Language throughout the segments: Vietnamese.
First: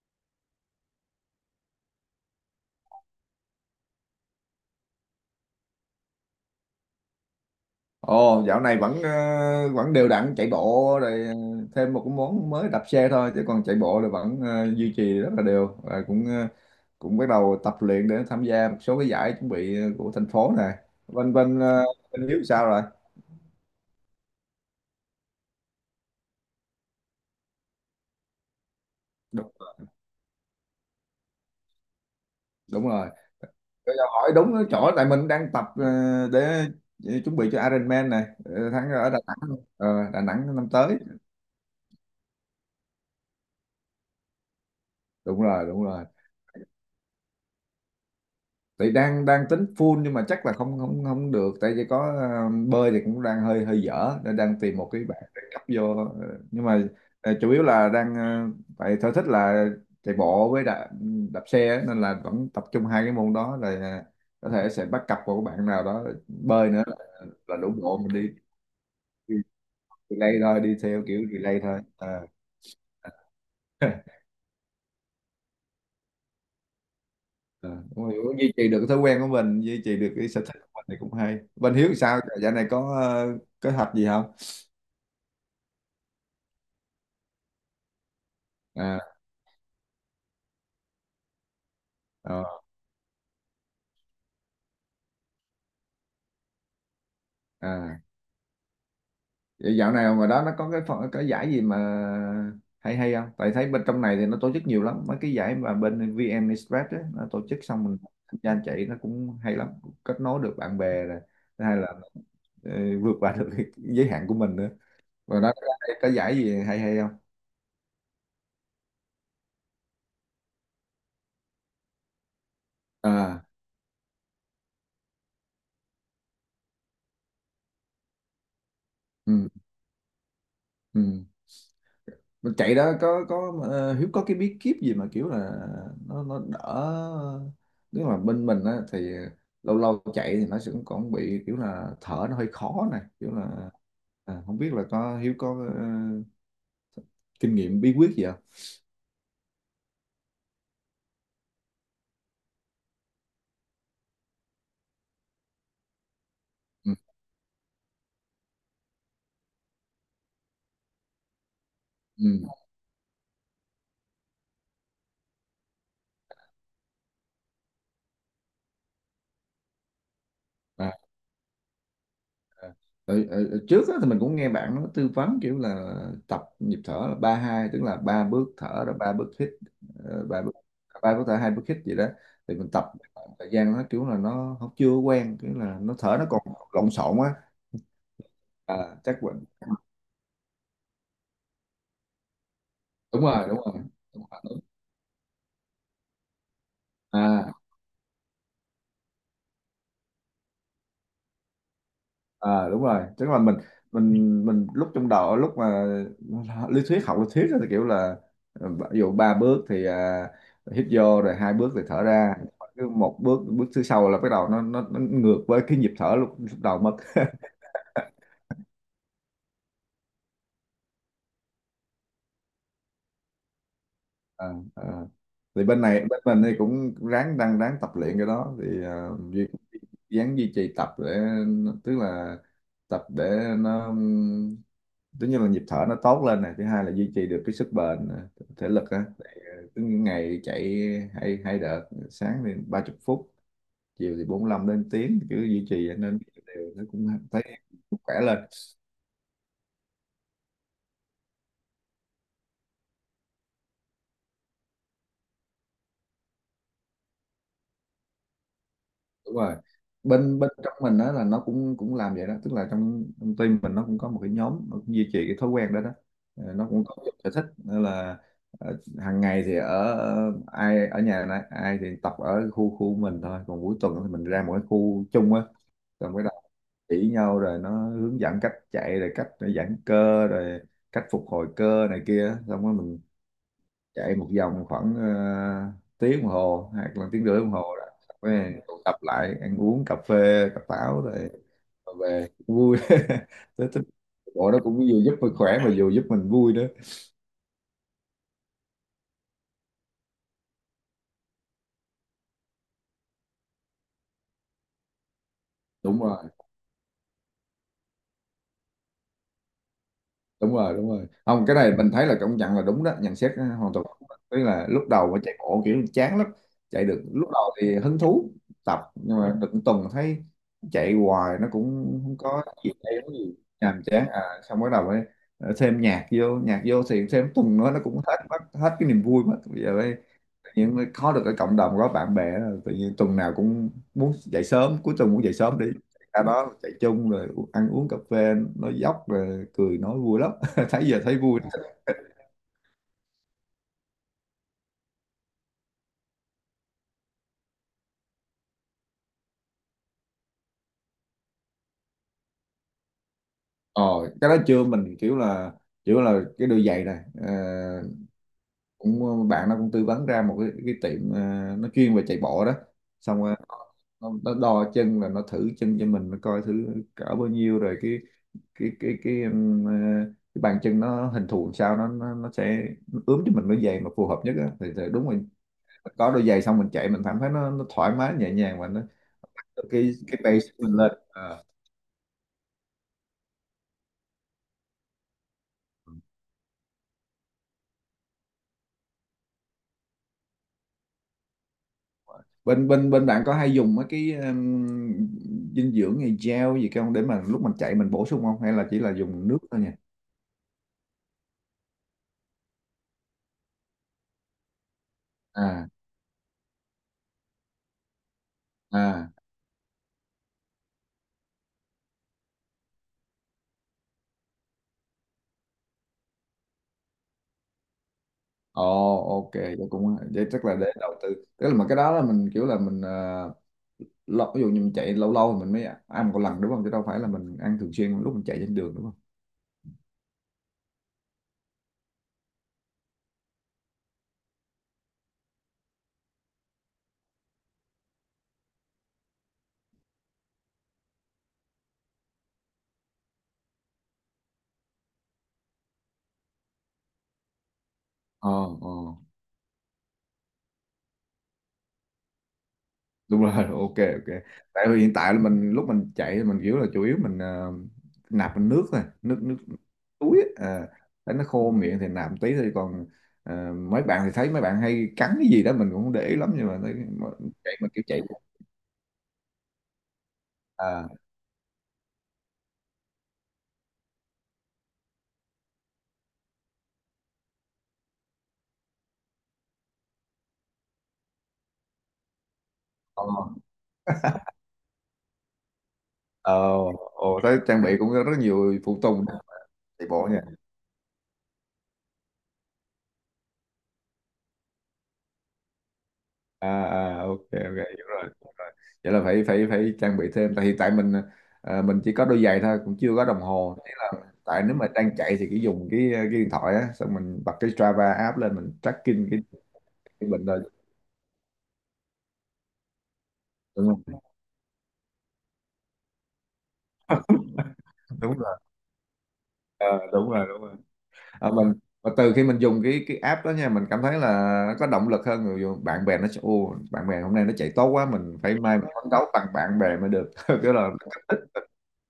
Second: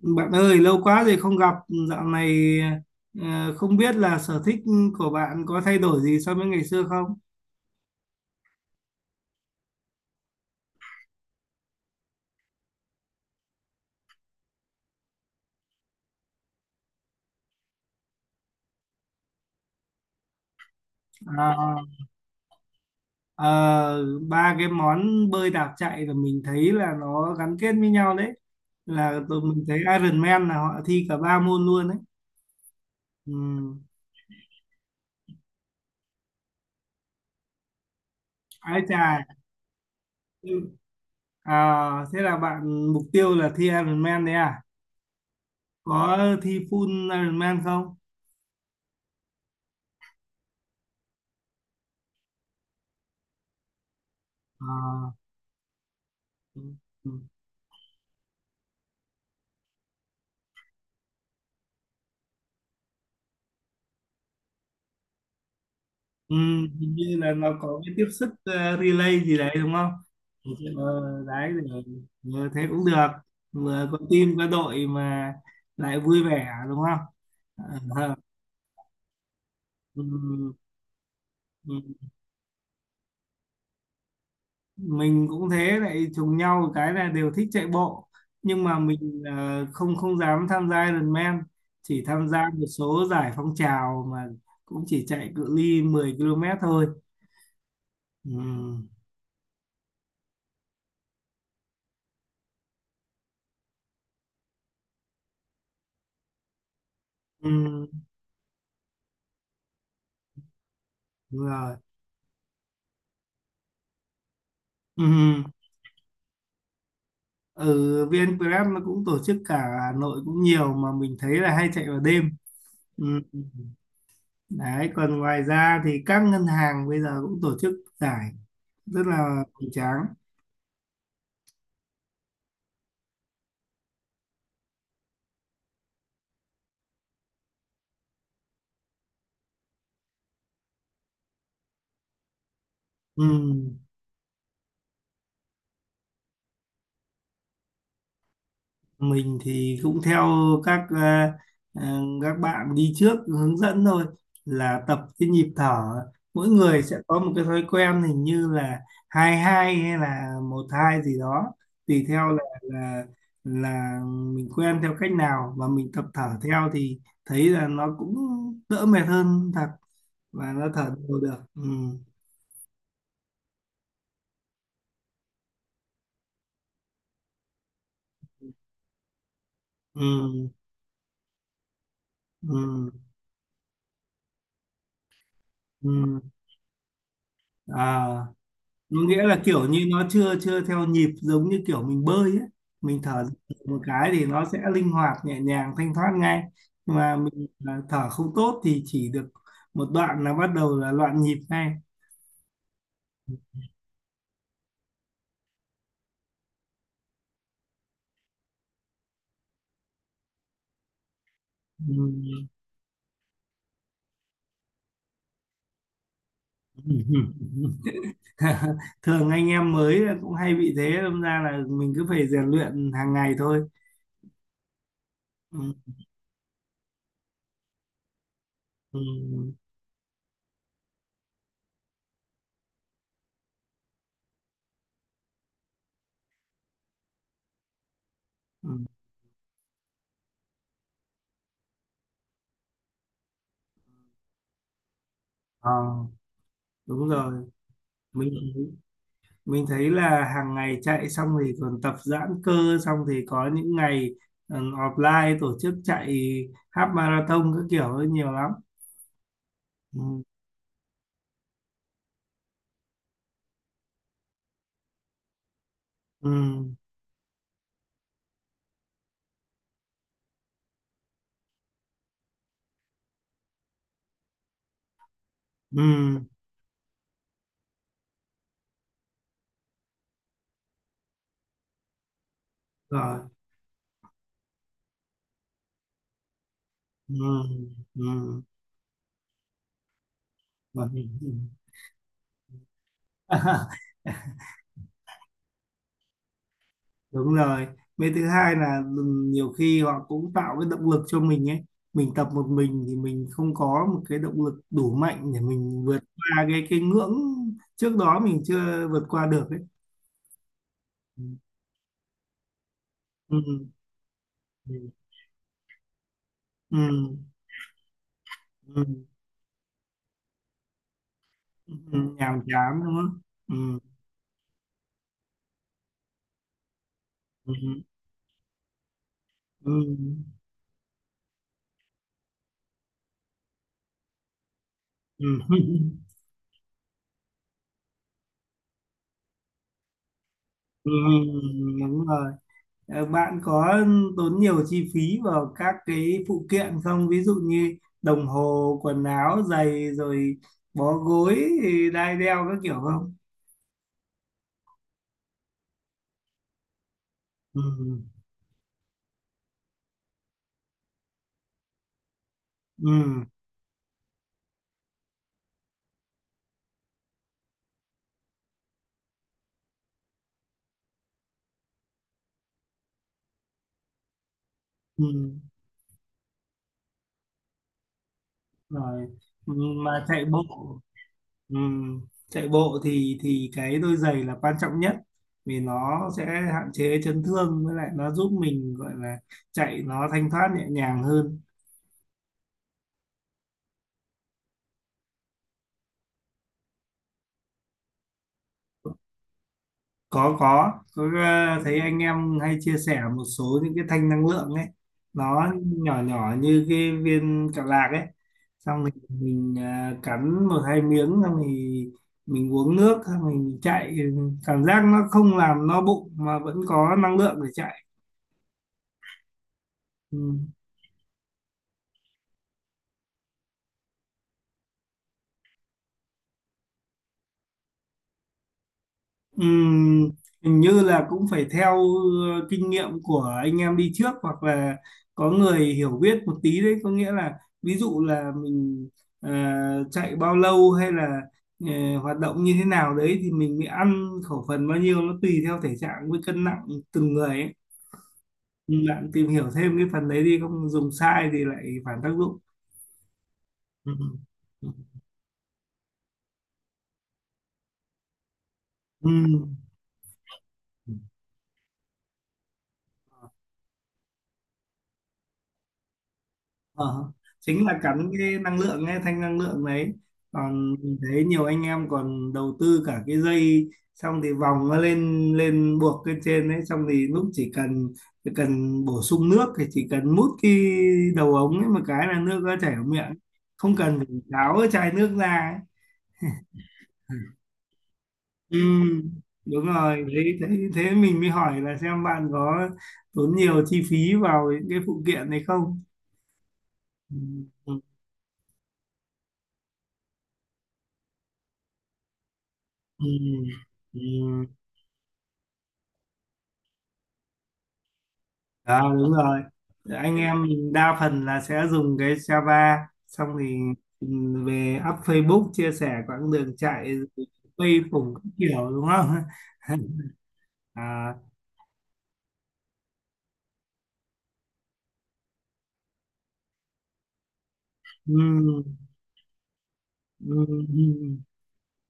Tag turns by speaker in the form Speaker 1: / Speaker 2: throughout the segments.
Speaker 1: Bạn ơi, lâu quá rồi không gặp, dạo này không biết là sở thích của bạn có thay đổi gì so với ngày xưa không?
Speaker 2: Ồ, dạo này vẫn vẫn đều đặn chạy bộ rồi, thêm một cái món mới đạp xe thôi, chứ còn chạy bộ là vẫn duy trì rất là đều, và cũng cũng bắt đầu tập luyện để tham gia một số cái giải chuẩn bị của thành phố này. Bên bên
Speaker 1: À,
Speaker 2: ờ, Bên Hiếu sao rồi?
Speaker 1: ờ, ba cái món bơi đạp chạy là mình thấy là nó gắn kết với nhau đấy. Là tụi
Speaker 2: Đúng,
Speaker 1: mình thấy Ironman là họ thi cả ba môn luôn đấy.
Speaker 2: đúng rồi.
Speaker 1: Ừ.
Speaker 2: Bây giờ hỏi đúng cái chỗ tại mình đang tập, để chuẩn bị cho Ironman này,
Speaker 1: Ái
Speaker 2: tháng
Speaker 1: chà.
Speaker 2: ở Đà Nẵng. Ờ, Đà Nẵng
Speaker 1: Ừ.
Speaker 2: năm tới.
Speaker 1: À, thế là bạn mục tiêu là thi Ironman đấy à?
Speaker 2: Đúng rồi, đúng rồi.
Speaker 1: Có thi full Ironman không?
Speaker 2: Thì đang đang tính full, nhưng mà chắc là không không không được, tại vì có bơi thì cũng đang hơi hơi dở, nên đang tìm một cái
Speaker 1: À.
Speaker 2: bạn để cấp vô. Ờ,
Speaker 1: Ừ.
Speaker 2: nhưng mà
Speaker 1: Ừ.
Speaker 2: chủ yếu là đang tại sở thích là chạy bộ với đạp, đạp xe á, nên là vẫn tập trung hai cái môn đó rồi. Ờ, có thể sẽ bắt cặp một bạn nào đó
Speaker 1: Ừ,
Speaker 2: bơi nữa,
Speaker 1: hình
Speaker 2: là,
Speaker 1: như là
Speaker 2: là
Speaker 1: nó
Speaker 2: đủ
Speaker 1: có cái
Speaker 2: bộ.
Speaker 1: tiếp
Speaker 2: Mình
Speaker 1: sức
Speaker 2: đi,
Speaker 1: relay
Speaker 2: đi
Speaker 1: gì đấy đúng không?
Speaker 2: relay
Speaker 1: Ừ,
Speaker 2: thôi, đi theo kiểu
Speaker 1: Đấy
Speaker 2: relay
Speaker 1: để,
Speaker 2: thôi. Ờ.
Speaker 1: thế cũng được, vừa có team có đội mà lại vui vẻ đúng không?
Speaker 2: À, đúng
Speaker 1: Ờ,
Speaker 2: rồi, cũng duy trì được cái thói quen của mình, duy trì
Speaker 1: ừ,
Speaker 2: được cái sở thích của mình thì cũng hay. Bên Hiếu
Speaker 1: ừ.
Speaker 2: sao dạo này có kế hoạch gì không?
Speaker 1: Mình cũng thế, lại trùng nhau một cái là đều thích chạy bộ nhưng mà
Speaker 2: À,
Speaker 1: mình không không dám tham gia Ironman, chỉ tham
Speaker 2: ờ,
Speaker 1: gia một số giải phong trào mà cũng chỉ chạy cự ly 10 km thôi.
Speaker 2: à.
Speaker 1: Ừ,
Speaker 2: Vậy dạo này ngoài đó nó có cái phần cái giải gì mà hay hay không, tại thấy bên trong này thì nó tổ chức nhiều lắm mấy cái giải mà bên VN Express ấy, nó tổ chức xong
Speaker 1: ừ,
Speaker 2: mình tham gia chạy nó cũng hay lắm, kết nối được bạn bè rồi.
Speaker 1: đúng
Speaker 2: Thứ
Speaker 1: rồi.
Speaker 2: hai là ờ, vượt qua được cái giới hạn của mình nữa.
Speaker 1: Ừ.
Speaker 2: Và đó có giải gì hay hay không?
Speaker 1: Ừ. VN Grab nó cũng tổ chức cả Hà Nội cũng nhiều mà mình thấy là hay chạy vào đêm. Ừ.
Speaker 2: À,
Speaker 1: Đấy, còn ngoài ra thì các ngân hàng bây giờ cũng tổ chức giải rất là
Speaker 2: ừ,
Speaker 1: hoành tráng.
Speaker 2: ừ. Mình chạy đó có Hiếu có cái bí kíp gì mà kiểu là nó đỡ, nếu mà bên mình á thì lâu lâu chạy thì nó sẽ còn bị kiểu là thở nó hơi khó này,
Speaker 1: Ừ.
Speaker 2: kiểu là. À, không biết là có Hiếu có kinh nghiệm bí quyết gì không?
Speaker 1: Mình thì cũng theo các à, các bạn đi trước hướng dẫn thôi, là tập cái nhịp thở. Mỗi người
Speaker 2: Ừ.
Speaker 1: sẽ có một cái thói quen hình như là hai hai hay là một hai gì đó, tùy theo là
Speaker 2: Ừ.
Speaker 1: là là mình quen theo cách nào, và mình tập thở theo thì thấy là nó cũng đỡ mệt hơn thật, và nó thở
Speaker 2: À.
Speaker 1: đều được. Ừ.
Speaker 2: Ờ, ở trước á, thì mình cũng nghe bạn nó tư vấn kiểu là tập nhịp thở là ba hai, tức là ba bước thở rồi ba bước hít. ờ, ba
Speaker 1: Ừ.
Speaker 2: bước ba bước thở, hai bước hít gì đó. Thì mình tập
Speaker 1: Ừ.
Speaker 2: một thời gian, nó kiểu là nó không chưa quen, kiểu là nó thở
Speaker 1: Ừ.
Speaker 2: nó còn lộn xộn á.
Speaker 1: À,
Speaker 2: À, chắc
Speaker 1: nghĩa là
Speaker 2: quên.
Speaker 1: kiểu như nó chưa chưa theo nhịp, giống như kiểu mình bơi ấy, mình
Speaker 2: Đúng
Speaker 1: thở
Speaker 2: rồi, đúng
Speaker 1: một
Speaker 2: rồi,
Speaker 1: cái thì
Speaker 2: đúng
Speaker 1: nó sẽ
Speaker 2: rồi.
Speaker 1: linh hoạt nhẹ nhàng thanh thoát ngay. Mà mình
Speaker 2: À
Speaker 1: thở không tốt thì chỉ được một đoạn là bắt đầu là loạn nhịp ngay.
Speaker 2: à đúng rồi, tức là mình lúc trong đầu, lúc mà lý thuyết, học lý thuyết á, thì kiểu là ví dụ ba bước thì à, hít vô, rồi hai bước thì thở ra.
Speaker 1: Ừm.
Speaker 2: Cứ một bước, bước thứ sau là bắt đầu nó ngược với cái nhịp thở lúc, lúc đầu mất.
Speaker 1: Thường anh em mới là cũng hay bị thế, đâm ra là mình cứ phải rèn luyện hàng ngày thôi.
Speaker 2: À, à. Thì
Speaker 1: Ừm,
Speaker 2: bên này bên mình thì cũng ráng, đang ráng tập luyện cái đó thì à, duy,
Speaker 1: ừm,
Speaker 2: ráng duy trì tập để, tức là tập để nó, tất nhiên là nhịp thở nó tốt lên này, thứ hai là duy trì được cái sức bền thể
Speaker 1: ừm.
Speaker 2: lực á. Ờ, cứ ngày chạy hai hai đợt, sáng thì 30 phút, chiều thì 45 đến tiếng, cứ duy
Speaker 1: Ờ,
Speaker 2: trì nên đều nó cũng
Speaker 1: đúng
Speaker 2: thấy
Speaker 1: rồi.
Speaker 2: khỏe
Speaker 1: mình
Speaker 2: lên.
Speaker 1: mình thấy là hàng ngày chạy xong thì còn tập giãn cơ, xong thì có những ngày ừ, offline tổ chức chạy half marathon các kiểu ấy nhiều lắm.
Speaker 2: Đúng rồi,
Speaker 1: Ừ,
Speaker 2: bên bên trong mình đó là nó cũng cũng làm vậy đó, tức là trong trong team mình nó cũng có một cái nhóm nó cũng duy trì cái thói quen đó đó. Ờ,
Speaker 1: ừ,
Speaker 2: nó cũng có cái sở thích nên là hàng ngày thì ở ở- ai ở nhà này, ai thì tập ở khu khu mình thôi, còn cuối tuần thì mình ra một cái khu chung á,
Speaker 1: ừ,
Speaker 2: rồi mới đầu chỉ nhau, rồi nó hướng dẫn cách chạy, rồi cách giãn cơ, rồi cách phục hồi cơ này kia, xong rồi mình
Speaker 1: rồi.
Speaker 2: chạy một vòng khoảng tiếng đồng hồ hoặc là
Speaker 1: Ừ,
Speaker 2: tiếng rưỡi đồng hồ đó.
Speaker 1: ừ,
Speaker 2: Xong rồi tụ tập lại ăn uống cà phê cà pháo,
Speaker 1: rồi.
Speaker 2: rồi rồi về vui tới tới bộ nó cũng vừa giúp mình khỏe mà vừa giúp mình vui nữa.
Speaker 1: Đúng rồi, với thứ hai là ừ, nhiều khi họ cũng tạo cái động lực cho mình ấy. Mình tập một mình thì mình không có một cái động lực đủ mạnh để mình vượt
Speaker 2: Đúng rồi,
Speaker 1: qua cái ngưỡng trước đó mình chưa vượt qua được ấy.
Speaker 2: đúng rồi, đúng rồi,
Speaker 1: Ừ.
Speaker 2: không cái này mình thấy là công nhận là đúng đó, nhận xét hoàn
Speaker 1: Ừ,
Speaker 2: toàn đúng đó. Tức là lúc
Speaker 1: ừ.
Speaker 2: đầu mà chạy bộ kiểu chán lắm, chạy được
Speaker 1: Ừ.
Speaker 2: lúc đầu thì hứng thú tập,
Speaker 1: Ừ.
Speaker 2: nhưng mà được một tuần thấy chạy hoài nó
Speaker 1: Ừ,
Speaker 2: cũng không
Speaker 1: nhàm
Speaker 2: có gì
Speaker 1: chán đúng
Speaker 2: hay lắm
Speaker 1: không?
Speaker 2: gì,
Speaker 1: Ừ.
Speaker 2: nhàm chán à. Xong bắt đầu mới thêm nhạc vô, nhạc vô thì thêm
Speaker 1: Ừ.
Speaker 2: tuần nữa nó cũng hết, mất hết cái niềm vui mất bây
Speaker 1: Ừ.
Speaker 2: giờ. Nhưng mà có được cái cộng đồng có bạn bè đó, tự nhiên tuần nào cũng muốn dậy sớm, cuối tuần muốn
Speaker 1: Ừ.
Speaker 2: dậy sớm đi ra đó chạy chung, rồi ăn uống cà phê nói dóc, rồi cười nói vui lắm thấy
Speaker 1: Ừ,
Speaker 2: giờ thấy vui.
Speaker 1: đúng rồi. Ờ, bạn có tốn nhiều chi phí vào các cái phụ kiện không, ví dụ như đồng hồ, quần áo, giày, rồi bó gối, đai đeo các kiểu không?
Speaker 2: Ờ, cái đó chưa, mình kiểu là cái đôi giày này ờ,
Speaker 1: Ừ.
Speaker 2: cũng bạn nó cũng tư vấn ra một cái tiệm nó chuyên về chạy bộ đó, xong
Speaker 1: Ừ.
Speaker 2: rồi nó đo chân, là nó thử chân cho mình, nó coi thử cỡ bao nhiêu rồi cái cái cái bàn chân nó hình thù làm sao, nó sẽ ướm cho mình đôi giày mà phù hợp nhất á thì
Speaker 1: Ừ.
Speaker 2: đúng rồi,
Speaker 1: Ừ,
Speaker 2: có đôi giày xong mình chạy mình cảm thấy nó thoải mái nhẹ nhàng, và nó
Speaker 1: rồi. Ừ, mà
Speaker 2: cái
Speaker 1: chạy bộ.
Speaker 2: pace của mình lên. Ờ.
Speaker 1: Ừm, chạy bộ thì cái đôi giày là quan trọng nhất, vì nó sẽ hạn chế chấn thương, với lại nó giúp mình gọi là chạy nó thanh thoát nhẹ nhàng hơn.
Speaker 2: bên bên bên bạn có hay dùng mấy cái dinh dưỡng như gel gì không, để mà lúc mình chạy mình bổ sung không, hay là chỉ là dùng nước thôi nhỉ?
Speaker 1: Có, thấy anh em hay chia sẻ một số những cái thanh năng lượng ấy, nó
Speaker 2: À
Speaker 1: nhỏ nhỏ như cái viên kẹo lạc ấy, xong
Speaker 2: à
Speaker 1: thì mình cắn một hai miếng, xong thì mình uống nước xong mình chạy, cảm giác nó không làm no bụng mà vẫn có năng lượng để chạy.
Speaker 2: ồ, ok, vậy cũng
Speaker 1: Ừ.
Speaker 2: vậy, chắc là để đầu tư. Tức là mà cái đó là mình kiểu là mình lâu, ví dụ như mình chạy lâu lâu thì mình mới ăn một lần đúng không, chứ đâu phải là mình ăn thường xuyên lúc mình chạy trên đường đúng không?
Speaker 1: Ừm, hình như là cũng phải theo kinh nghiệm của anh em đi trước, hoặc là có người hiểu biết một tí đấy, có nghĩa là, ví dụ là mình ờ, chạy bao lâu, hay là hoạt động như thế nào đấy thì mình mới ăn khẩu phần bao nhiêu, nó tùy theo thể trạng với cân nặng từng người ấy.
Speaker 2: Ờ, ờ,
Speaker 1: Bạn tìm hiểu thêm cái phần đấy đi, không dùng sai thì lại phản tác dụng.
Speaker 2: đúng rồi. Ok,
Speaker 1: Ừ,
Speaker 2: ok. Tại
Speaker 1: ừ, ừ.
Speaker 2: vì hiện tại là mình, lúc mình chạy thì mình kiểu là chủ yếu mình nạp bằng nước thôi, nước nước túi á. À, thấy nó khô miệng thì nạp một tí thôi, còn mấy bạn thì thấy mấy bạn hay cắn cái gì đó mình cũng không để ý lắm, nhưng mà thấy mà-
Speaker 1: Ờ,
Speaker 2: chạy
Speaker 1: chính
Speaker 2: mà
Speaker 1: là
Speaker 2: kiểu chạy.
Speaker 1: cắn cái năng lượng ấy, thanh năng lượng đấy. Còn
Speaker 2: À,
Speaker 1: mình thấy nhiều anh em còn đầu tư cả cái dây, xong thì vòng nó lên lên buộc lên trên đấy, xong thì lúc chỉ cần bổ sung nước thì chỉ cần mút cái đầu ống ấy một cái là nước nó chảy vào
Speaker 2: ờ,
Speaker 1: miệng, không cần phải tháo cái chai nước ra ấy.
Speaker 2: ờ, ồ, thấy trang bị cũng có rất
Speaker 1: Ừ,
Speaker 2: nhiều phụ tùng
Speaker 1: đúng
Speaker 2: chạy
Speaker 1: rồi
Speaker 2: bộ nha.
Speaker 1: đấy, thế mình mới hỏi là xem bạn có tốn nhiều chi phí vào những cái phụ kiện này không.
Speaker 2: À à
Speaker 1: Ừ,
Speaker 2: ok ok
Speaker 1: ừ,
Speaker 2: hiểu rồi, hiểu rồi, vậy là phải phải phải trang bị thêm, tại hiện tại mình à, mình chỉ có đôi giày thôi, cũng chưa có đồng hồ, thế là
Speaker 1: ừ.
Speaker 2: tại
Speaker 1: Ừ.
Speaker 2: nếu mà đang chạy thì cứ dùng cái à, cái điện thoại á, xong mình bật cái Strava app lên mình
Speaker 1: À,
Speaker 2: tracking
Speaker 1: đúng rồi.
Speaker 2: cái
Speaker 1: Anh
Speaker 2: bệnh
Speaker 1: em
Speaker 2: rồi
Speaker 1: mình đa phần là sẽ dùng cái Java xong thì
Speaker 2: đúng không?
Speaker 1: về up Facebook chia sẻ quãng đường chạy rồi quay phủng
Speaker 2: Đúng
Speaker 1: các
Speaker 2: rồi.
Speaker 1: kiểu đúng không?
Speaker 2: Ờ, đúng rồi, đúng rồi.
Speaker 1: À,
Speaker 2: Ờ, mình và từ khi mình dùng cái app đó nha, mình cảm thấy là nó có động lực hơn, người dùng bạn bè nó sẽ ô, bạn bè hôm nay nó chạy tốt quá, mình phải mai
Speaker 1: ừm,
Speaker 2: mình phấn đấu bằng bạn bè mới được. Kiểu là
Speaker 1: ừm.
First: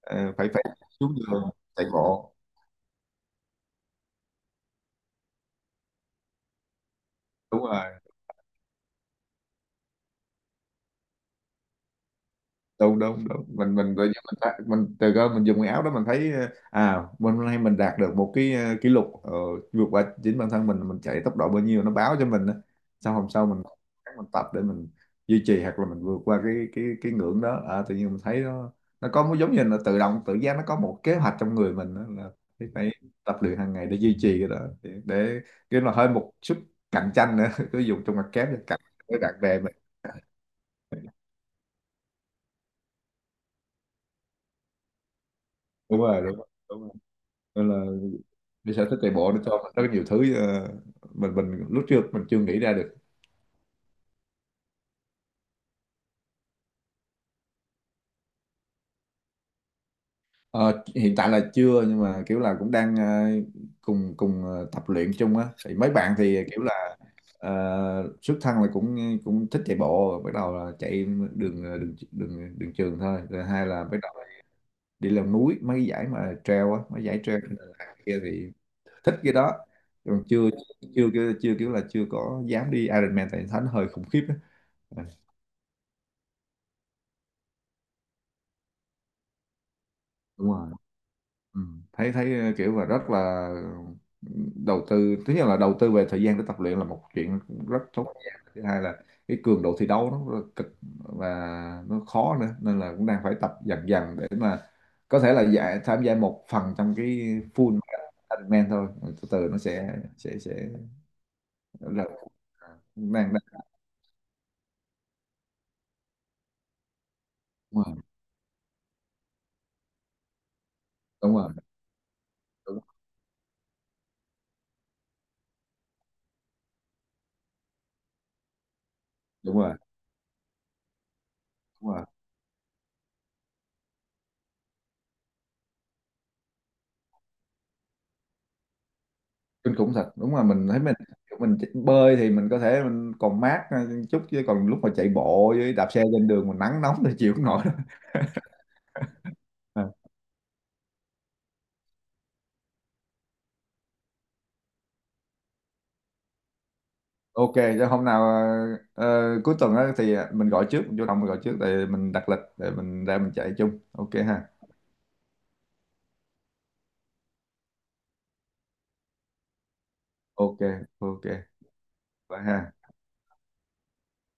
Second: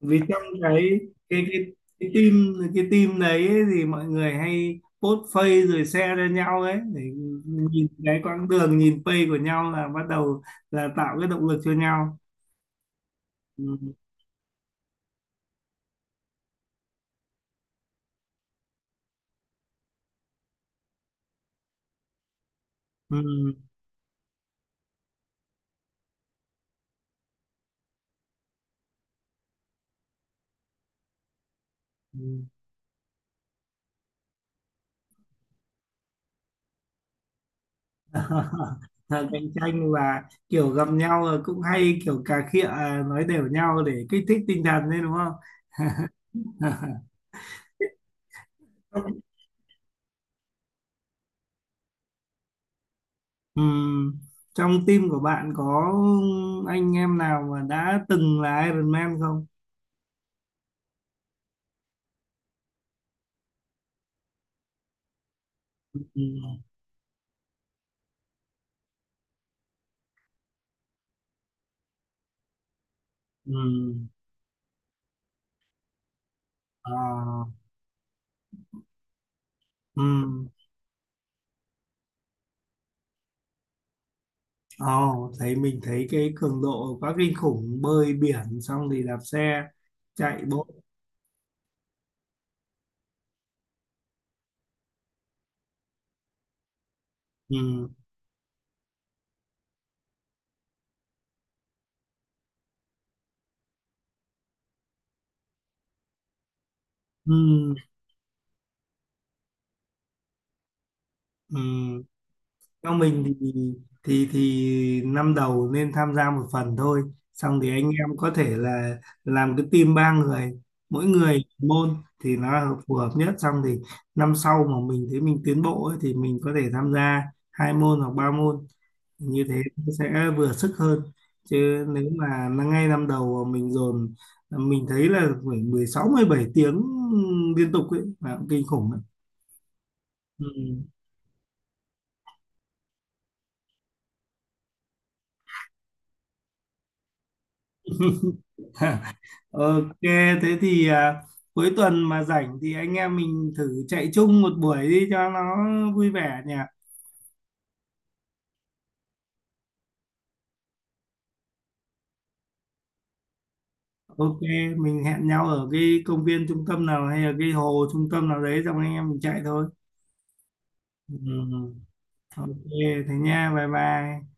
Speaker 2: ờ,
Speaker 1: Vì trong
Speaker 2: phải phải xuống đường
Speaker 1: cái cái
Speaker 2: chạy
Speaker 1: cái
Speaker 2: bộ.
Speaker 1: team cái team đấy ấy, thì mọi người hay post face rồi share cho nhau ấy, để
Speaker 2: Đúng
Speaker 1: nhìn
Speaker 2: rồi,
Speaker 1: cái quãng đường, nhìn face của nhau là bắt đầu là tạo cái động lực cho nhau.
Speaker 2: đúng đúng đúng,
Speaker 1: Ừm,
Speaker 2: mình tự nhiên mình thấy- mình từ cơ mình dùng cái áo đó mình thấy ờ, à mình hôm nay mình đạt được một cái kỷ lục vượt qua chính bản thân mình chạy tốc độ bao nhiêu nó báo cho mình á, sau hôm sau
Speaker 1: ừm,
Speaker 2: mình tập để mình duy trì hoặc là mình vượt qua cái cái ngưỡng đó. À, tự nhiên mình thấy nó có một giống như là tự động tự giác, nó có một kế hoạch trong người mình đó, là
Speaker 1: ừm.
Speaker 2: phải phải tập luyện hàng ngày để duy trì cái đó, để cái là hơi một chút cạnh tranh nữa. Cứ dùng trong mặt kép để cạnh với bạn
Speaker 1: Cạnh
Speaker 2: bè mình.
Speaker 1: tranh và kiểu gặp nhau là cũng hay kiểu cà khịa, nói đều nhau để kích thích tinh thần đấy đúng không?
Speaker 2: Đúng rồi, đúng rồi, đúng rồi. Nên là đi sở thích chạy bộ nó cho mình rất nhiều thứ mình lúc trước mình chưa nghĩ ra được.
Speaker 1: Ừm, trong team của bạn có anh em nào mà đã từng là Iron Man không?
Speaker 2: Ờ, hiện tại là chưa, nhưng mà kiểu là cũng đang cùng cùng tập luyện chung á, thì mấy bạn thì
Speaker 1: Ừm,
Speaker 2: kiểu là xuất thân là cũng cũng thích chạy bộ, bắt đầu là chạy đường đường trường thôi, rồi hai là bắt
Speaker 1: ừm,
Speaker 2: đầu đi leo núi mấy cái giải mà trail á,
Speaker 1: ờ,
Speaker 2: mấy giải trail kia thì thích cái đó. Còn
Speaker 1: ừm.
Speaker 2: chưa, chưa chưa, kiểu là chưa có dám đi Ironman tại thấy nó hơi khủng khiếp á.
Speaker 1: Ồ,
Speaker 2: Ừ,
Speaker 1: thấy mình thấy cái cường độ quá kinh khủng, bơi biển xong thì đạp xe chạy
Speaker 2: đúng
Speaker 1: bộ.
Speaker 2: rồi. Ừ. Thấy thấy kiểu là rất là đầu tư, thứ nhất là đầu tư về thời gian để tập luyện là một chuyện, rất
Speaker 1: Ừm,
Speaker 2: tốn thời gian. Thứ hai là cái cường độ thi đấu nó rất là cực, và nó khó nữa, nên là cũng đang phải tập dần dần để mà có thể là giải, tham gia một phần trong cái
Speaker 1: ừm,
Speaker 2: full Ironman thôi. Rồi từ từ nó sẽ sẽ
Speaker 1: ừm.
Speaker 2: là à,
Speaker 1: Theo mình
Speaker 2: đang,
Speaker 1: thì
Speaker 2: đang
Speaker 1: thì thì năm đầu nên tham gia một phần thôi, xong thì
Speaker 2: đúng
Speaker 1: anh
Speaker 2: rồi,
Speaker 1: em có thể là làm cái team ba người, mỗi
Speaker 2: đúng
Speaker 1: người
Speaker 2: rồi,
Speaker 1: môn thì nó là
Speaker 2: đúng,
Speaker 1: phù hợp nhất. Xong thì năm sau mà mình thấy mình tiến bộ ấy, thì mình có thể tham gia hai môn hoặc ba môn, như thế
Speaker 2: đúng rồi,
Speaker 1: nó sẽ vừa sức hơn. Chứ
Speaker 2: đúng rồi
Speaker 1: nếu mà nó ngay năm đầu mà mình dồn, mình thấy là phải 16-17 tiếng liên tục ấy là cũng kinh khủng đấy.
Speaker 2: kinh khủng thật. Đúng là mình thấy
Speaker 1: Ừ.
Speaker 2: mình chỉ- bơi thì mình có thể mình còn mát chút, chứ còn lúc mà chạy bộ với đạp xe trên đường mình nắng nóng thì chịu không nổi đâu. À,
Speaker 1: Ok, thế thì cuối tuần mà rảnh thì anh em mình thử chạy chung một buổi đi cho nó vui vẻ nhỉ.
Speaker 2: ok, cho hôm nào cuối tuần á thì à, mình gọi trước, mình vô đồng mình gọi trước để mình đặt lịch để mình ra mình chạy chung, ok
Speaker 1: Ok,
Speaker 2: ha.
Speaker 1: mình hẹn nhau ở cái công viên trung tâm nào hay là cái hồ trung tâm nào đấy xong anh em mình chạy thôi.
Speaker 2: Ok, ok,
Speaker 1: Ừ,
Speaker 2: bye
Speaker 1: ok,
Speaker 2: ha.
Speaker 1: thế nha, bye bye.